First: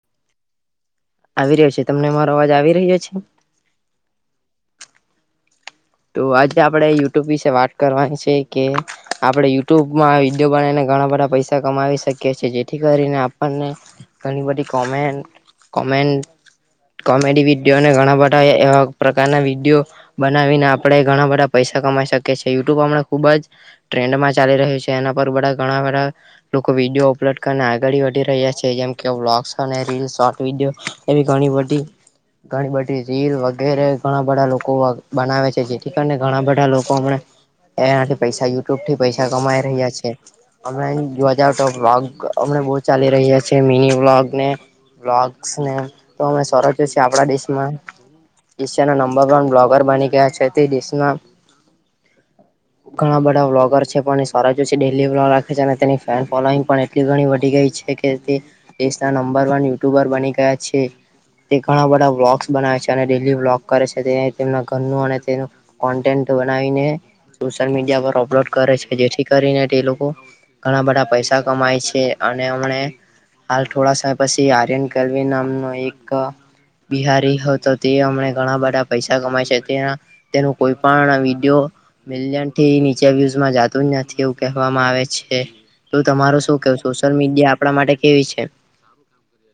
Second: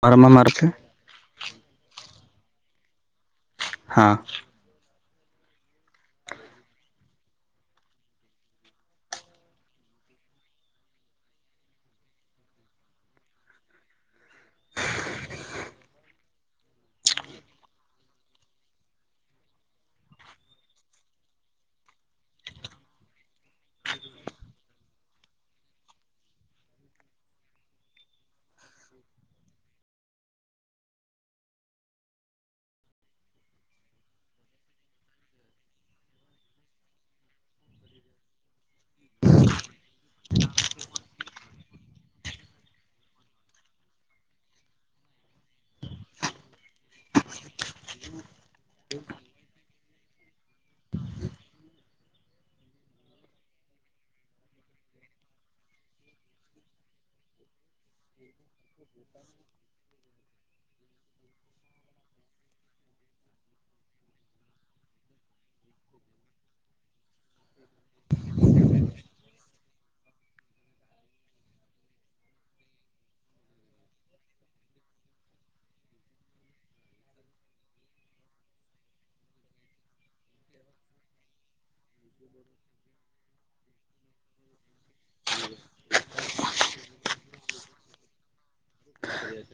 મારામા મારશે? આવી રહ્યો છે, તમને અમારો અવાજ આવી રહ્યો છે? હા. તો આજે આપડે યુટ્યુબ વિશે વાત કરવાની છે કે આપણે યુટ્યુબમાં વિડીયો બનાવીને ઘણા બધા પૈસા કમાવી શકીએ છીએ જેથી કરીને આપણને ધન બટી કોમ કોમન્ટ કોમેડી વિડીયોને ઘણા બધા એવા પ્રકારના વિડીયો, બનાવીને આપ આપણે ઘણા બધા પૈસા કમાઈ શકીએ છીએ યુટ્યુબ આપણે ખુબ જ. ટ્રેન્ડમાં ચાલી રહ્યું છે એના પર બધા ઘણા બધા લોકો વિડીયો અપલોડ કરીને આગળી વધી રહ્યા છે જેમ કે વ્લોગ્સ અને રીલ શોર્ટ વિડીયો એવી ઘણી બધી ઘણી બધી રીલ વગેરે ઘણા બધા લોકો બનાવે છે જે. ને ઘણા બધા લોકો હમ એનાથી પૈસા યુટ્યુબ થી પૈસા કમાઈ રહ્યા છે. અમમે જોવા જ તો્લોગ અમને બહ ચાલી રહ્યા છીએ મિની બ્લોગ ને બ્લોગસ ને તો અમે સરચ છેએ આપણા દેશમાં. શિયા ના નંબર વન બ્લોગર બની ગયા છે દસના હમ. ઘણા બધા વ્લોગર છે પણ એ સવરા જો છે ડેલી વ્લોગ રાખે છે અને તેની ફેન ફોલોઈંગ પણ એટલી ઘણી વધી ગઈ છે કે દેશના નંબર વન યુટ્યુબર બની ગયા છે. તે ઘણા બધા બ્લોગસ બનાવે છે અને ડેલી બ્લોગ કરે છે તે તેમના ઘરનું અને તેનું કોન્ટેન્ટ બનાવીને, સોશિયલ મીડિયા પર અપલોડ કરે છે જેથી કરીને તે લોકો ઘણા બધા પૈસા કમાય છે અને હમને હાલ થોડા સમય પછી આર્યન કરવી નામનો એક બિહારી હો તો તે હમને ઘણા બધા પૈસા કમાય છે તે તેનું કોઈ પણ વિડિયો મિલિયન થી નીચે વ્યુઝમાં જતું જ નથી એવું કહેવામાં આવે છે. તો તમાર શું કેવ સોશિયલ મીડિયા આપણા માટે કેવી છે?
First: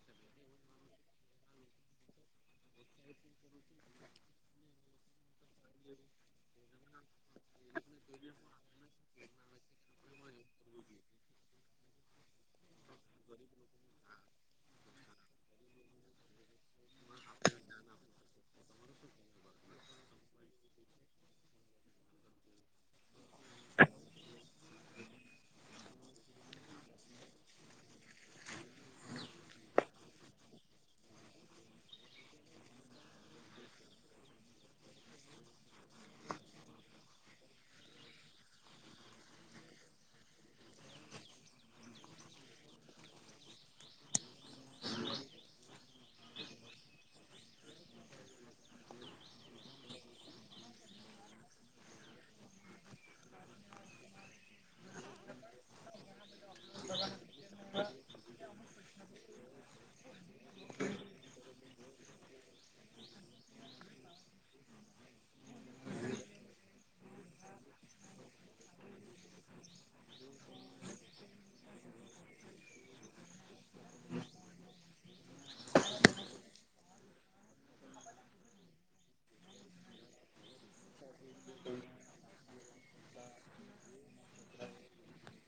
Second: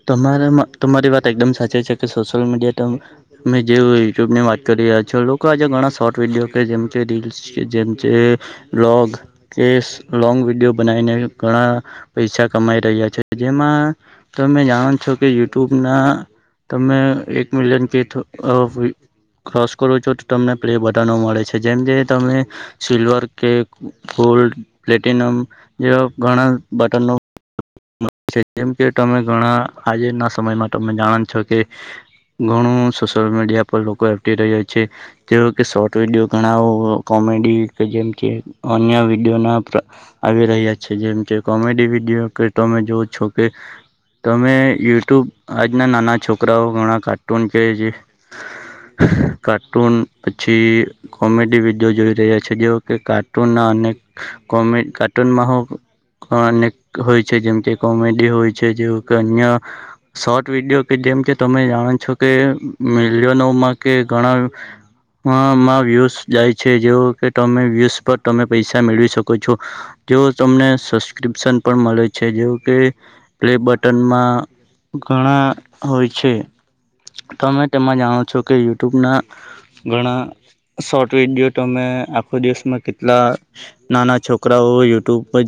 તમારા તમારી વાત એકદમ સાચી છે કે સોશિયલ મીડિયા તો મેં જે યુટ્યુબ ની વાત કરી રહ્યા છો લોકો આજે ઘણા શોર્ટ વિડીયો કે જેમ કે રીલ્સ જેચ છે, લોગ કે લોંગ વિડીયો બનાવીને ઘણા પૈસા કમાઈ રહ્યા છે, જેમાં તમે જાણો છો કે યુટ્યુબ ના તમે એક મિલિયન કે ક્રોસ કરો છો તો તમને પ્લે બટનો મળે છે જેમ જે તમે સિલ્વર કે ગોલ્ડ પ્લેટિનમ, જેવા ઘણા બટનો જેમ કે તમે ઘણા આજે ના સમયમાં તમે જાણો છો કે ઘણું સોશિયલ મીડિયા પર લોકો એક્ટિવ રહી્યા છે. જે કે શોર્ટ વિડીયો ઘણા કોમેડી કે જેમ કે અન્ય વિડીયોના આવી રહ્યા છે જેમ કે કોમેડી વિડીયો કે તમે જોવ છો કે તમે યુટ્યુબ આજના નાના છોકરાઓ ઘણા કાર્ટૂન કે છે. કાર્ટૂન પછી કોમેડી વિદયો જોઈ રહ્યા છે જે કે કાર્ટૂનના અને કો કાર્ટૂનમાં હું અનેક હોય છે જેમ કે કોમેડી હોય છે જેવ કે અન્ય. શોર્ટ વિડીયો કે જેમ કે તમે જાણો છો કે મલયોનોમાં કે ઘણા અ માં વ્યુઝ જાય છે જેવ કે તમે વ્યૂઝ પર તમે પૈસા મેળવી શકો છો. જે તમને સબસ્ક્રિપ્શન પણ મળે છે જેવ કે. પ્લે બટનમાં ઘણા હોય છે. તમે તેમાં જાણો છો કે યુટ્યુબના, ઘણા શોર્ટ વિડીિયો તમે આખો દિવસમાં કેટલા નાના છોકરાઓ યુટ્યુબ પર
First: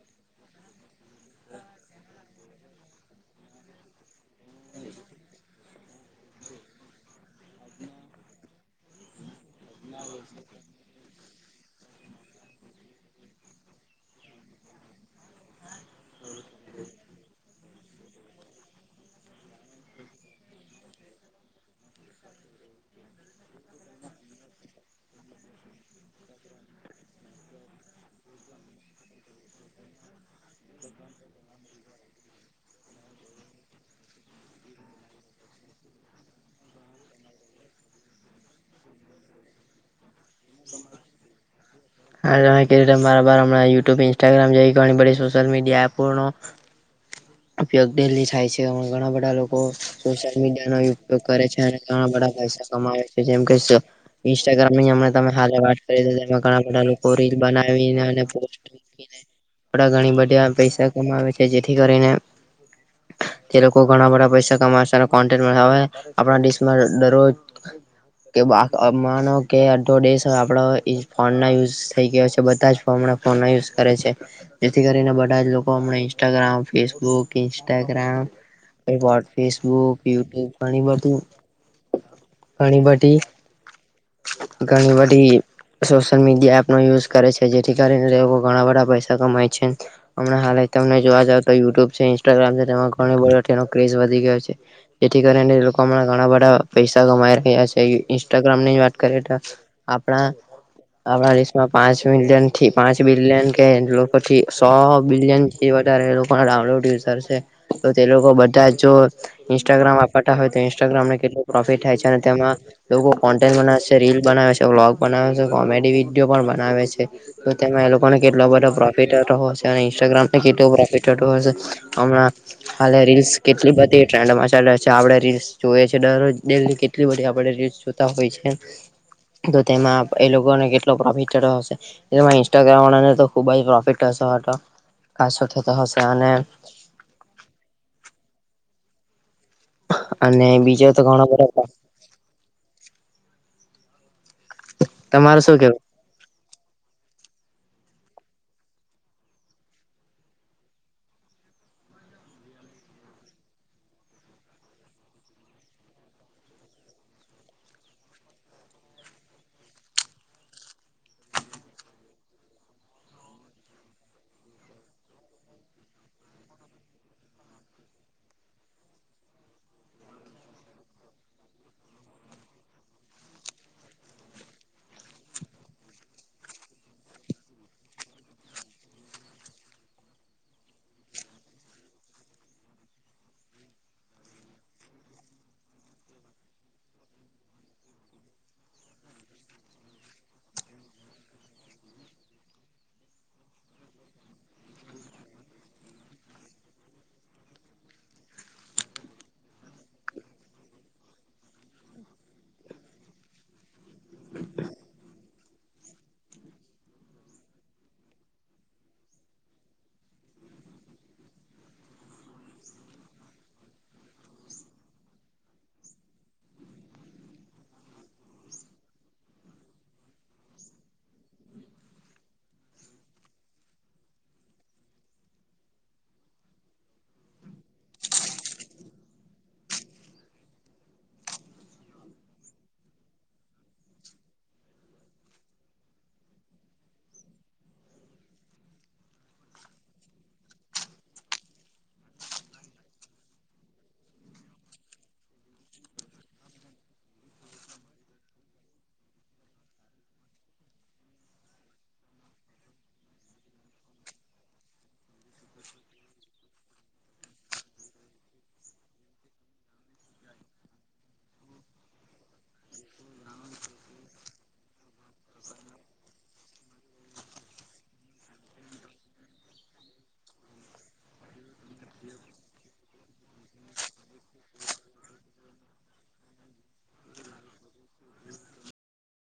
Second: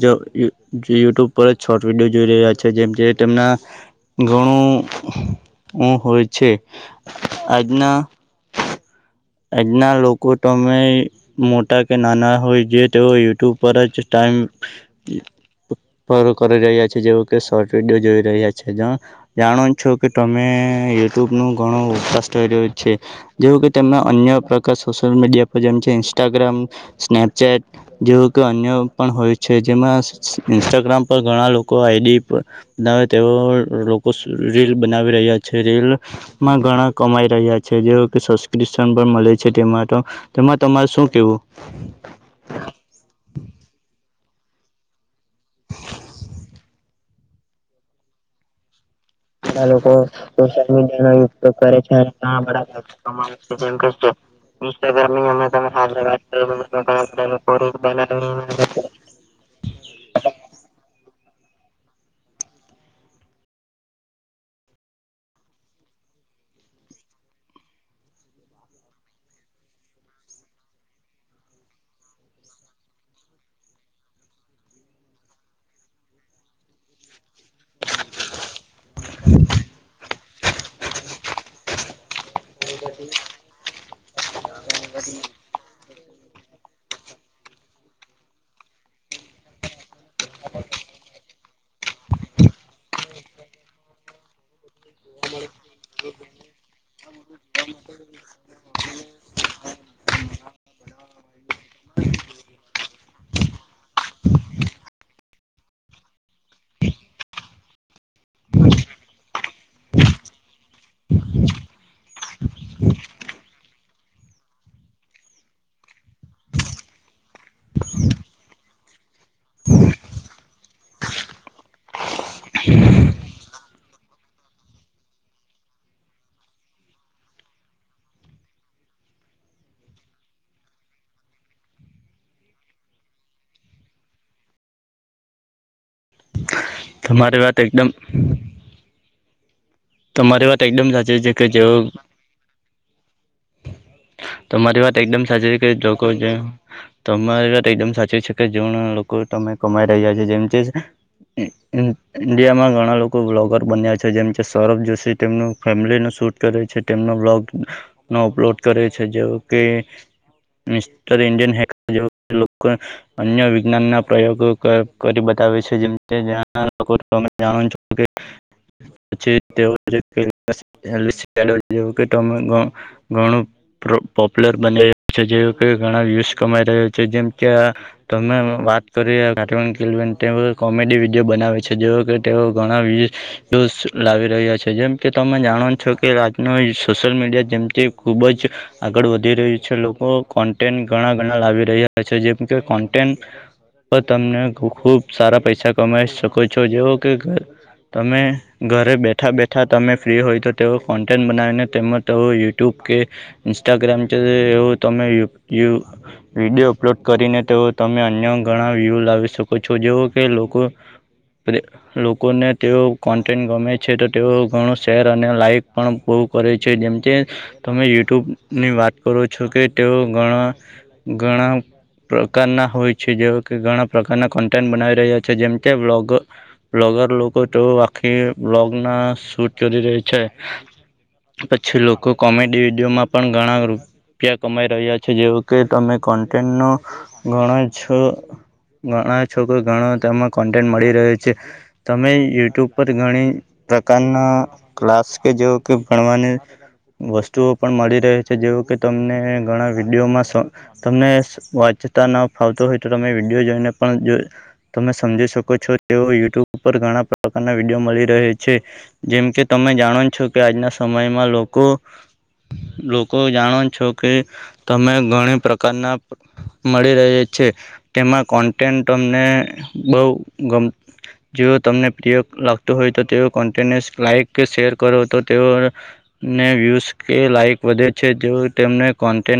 યુટ્યુબ પર જ શોર્ટ વિડીયો જોઈ રહ્યા છે. જેમ જે તેમના ઘણું, હોય છે. આજના આજના લોકો તમે મોટા કે નાના હોય જે તેઓ યુટ્યુબ પર જ ટાઈમ રો કરી રહ્યા છે જેવ કે શોર્ટ વિડીયો જોઈ રહ્યા છે. જાણો છો કે તમે યુટ્યુબ નો ઘણો વકાશ કર્યો છે. જેવું કે તમે અન્ય પ્રકાર સોશિયલ મીડિયા પર જેમ છે ઇન્સ્ટાગ્રામ, સ્નેપચેટ જેવું કે અન્ય પણ હોય છે જેમાં ઇન્સ્ટાગ્રામ પર ઘણા લોકો આઈડી બનાવે તે લોકો રીલ બનાવી રહ્યા છે રીલ માં ઘણા કમાઈ રહ્યા છે જે કે સબસ્ક્રિપ્શન પણ મળે છે તેમાં તો. તેમાં તમારે શું કેવું? મારાર હણાં યુ્યબ ઇન્સ્ટાગ્રામ જે ઘણી બધી સોશિય મડિયા પૂર્ણ. ઉપયોગ ડેલી થાય છે ઘણા બધા લોકો સોશિયલ મીડિયા ન ઉપયોગ કરે છે અને ઘણા બધા પૈસા કમાવે છે જેમ કે ઇન્સ્ટાગ્રામનીમ તમેા વાત કરી ઘણા બધા લોકો રીલ બનાવીને પો આપડા ઘણી બધા પૈસા કમાવે છે જેથી કરીને [inaudible] તે લોકો ઘણા બધા પૈસા કમાશે કો આપણા, દેશમાં દરરોજ કે માનો કે અડો દેશ આપણા ફોનના યુઝ થઈ ગયો છે બધા જમણા ફોન યુઝ કરે છે. જેથી કરીને બધા જ લોકો હમણા Instagram Facebook book, Instagram, Facebook. પીવ પાણી બાધું ઘણીબધી ઘણીબધી સોશિયલ મીડિયા એપ નો યુઝ કરે છે જેથી કરીને લોકો ઘણા બધા પૈસા કમાય છે. હમણા હા તમને જોવા જાવ તો યુટ્યુબ છે ઇન્સ્ટાગ્રામ છે તેમાં ઘણી બધો તેનો ક્રેઝ વધી ગયો છે. જેથી કરીને લોકો હમણા ઘણા બધા પૈસા કમાઈ રહ્યા છે ઇન્સ્ટાગ્રામ ની વાત કરીએ તો. આપણા આપણા દેશમાં પાંચ મિલિયન થી પાંચ બિલિયન કે લોકો થી સો બિલિયન. એ વધારે લોકો ડઉલોયુઝર છે, તો તે લોકો બધા જો ઈન્સ્ટાગ્રામ આપતા હોય તો ઈન્સ્ટાગ્રામને કેટલું પ્રોફિટ થાય છે અને તેમાં લોકો કોન્ટેન્ટ બનાવે છે રીલ બનાવે છે બ્લોગ બનાવે છે કોમેડી વિડીયો પણ બનાવે છે. તો તેમાં એ લોકોને કેટલો બધો પ્રોફિટ થતો હશે અને ઇન્સ્ટાગ્રામને કેટલું પ્રોફિટ થતો હશે. હમણા હાલે રીલ્સ કેટલી બધી ટ્રેન્ડ માં ચાલે છે આપણે રીલ્સ જોઈએ છે દરોજ ડૈયલી કેટલી બધી આપણે રીલ્સ હોય છે, તો તેમાં એ લોકોને કેટલો પ્રોફિટ થતો હશે. એટલે ઇન્સ્ટાગ્રામ વાળા ને તો ખુબ જ પ્રોફિટ હશે કશો થતો હશે અને તમારી વાત એકદમ અને તમારી વાત એકદમ બીજો તો સાચી ઘણો છે કે બધો જે તમારી વાત એકદમ તમારે સાચ શું છે કેવું? લોકો જેમ તમારી વાત એકદમ સાચી છે કે જેમ લોકો તમે કમાઈ રહ્યા છે જેમ કે ઇન્ડિયામાં ઘણા લોકો બ્લોગર બન્યા છે જેમ કે સૌરભ જોશી તેમનું ફેમિલી નુ શુટ કરે છે તેમનો બ્લોગ નો અપલોડ કરે છે જેમ કે મિસ્ટર ઈન્ડિયન હેકર જેમ લોકોને. અન્ય વિજ્ઞાન ના પ્રયોગો કરી બતાવે છે [unintelligible] [unintelligible] પોપ્યુલર બની રહ્યો છે જે ઘણા વ્યુઝ કમાઈ રહ્યો છે, જેમ કે આ તમે વાત કરી કોમેડી વિડીયો બનાવે છે જે કે તેઓ ઘણા [unintelligible] લાવી રહ્યા છે જેમ કે તમે જાણો છો કે આજનો સોશિયલ મીડિયા જેમથી ખૂબ જ. આગળ વધી રહ્યું છે લોકો કોન્ટેન્ટ ઘણા ઘણા લાવી રહ્યા છે જેમ કે કોન્ટેન્ટ પણ તમે ખુબ સારા પૈસા કમાઈ શકો છો જેવો કે તમે ઘરે બેઠા બેઠા તમે ફ્રી હોય તો તેઓ કોન્ટેન્ટ બનાવીને તેમજ તેઓ યુટ્યુબ કે ઇન્સ્ટાગ્રામ છે એવું તમે વિડીયો અપલોડ કરીને તેઓ તમે અન્ય ઘણા વ્યુ લાવી શકો છો જેવ કે લોકો. લોકોને તેઓ કો ગમે છે તો તેઓ ઘણું શેર અને લાઈક પણ બહુ કરે છે જેમ કે તમે યુટ્યુબ ની વાત કરો છો કે તેઓ ઘણા, ઘણા પ્રકારના હોય છે જે કે ઘણા પ્રકારના કન્ટેન્ટ બનાવી રહ્યા છે જેમ કે બ્લોગ બ્લોગાર લોકો તો આખી બ્લોગ ના શૂટ કરી રહી છે. પછી લોકો કોમેડી વિડીયોમાં પણ ઘણા રૂપિયા કમાઈ રહ્યા છે જેવું કે તમે કોન્ટેન્ટનો, ઘણા જ ઘણા છોકરો ઘણો તેમાં કોન્ટેન્ટ મળી રહે્યો છે, તમે યુટ્યુબ ઉપ ઘણી પ્રકારના ક્લાસ કે જે કે ભણવાની વસ્તુઓ પણ મળી રહી છે જેવ કે તમને ઘણા વિડીયોમાં તમને વાચતા ન ફાવતો હોય તો તમે વિડીયો જોઈને પણ જો તમે સમજી શકો છો તેઓ યુટ્યુબ પર ઘણા વિડીયો મળી રહે છે, જેમ કે તમે જાણો છો કે આજના સમયમાં લોકો લોકો જાણો છો કે, તમે ઘણી પ્રકારના મળી રહે છે, તેમાં કોન્ટેન્ટ તમને બહુ ગમ તમને પ્ર લાગત હોય તો લ શેર કરો તો ને વ્યૂઝ કે લાઈક વધે છે જો તેમને કોન્ટેન્ટ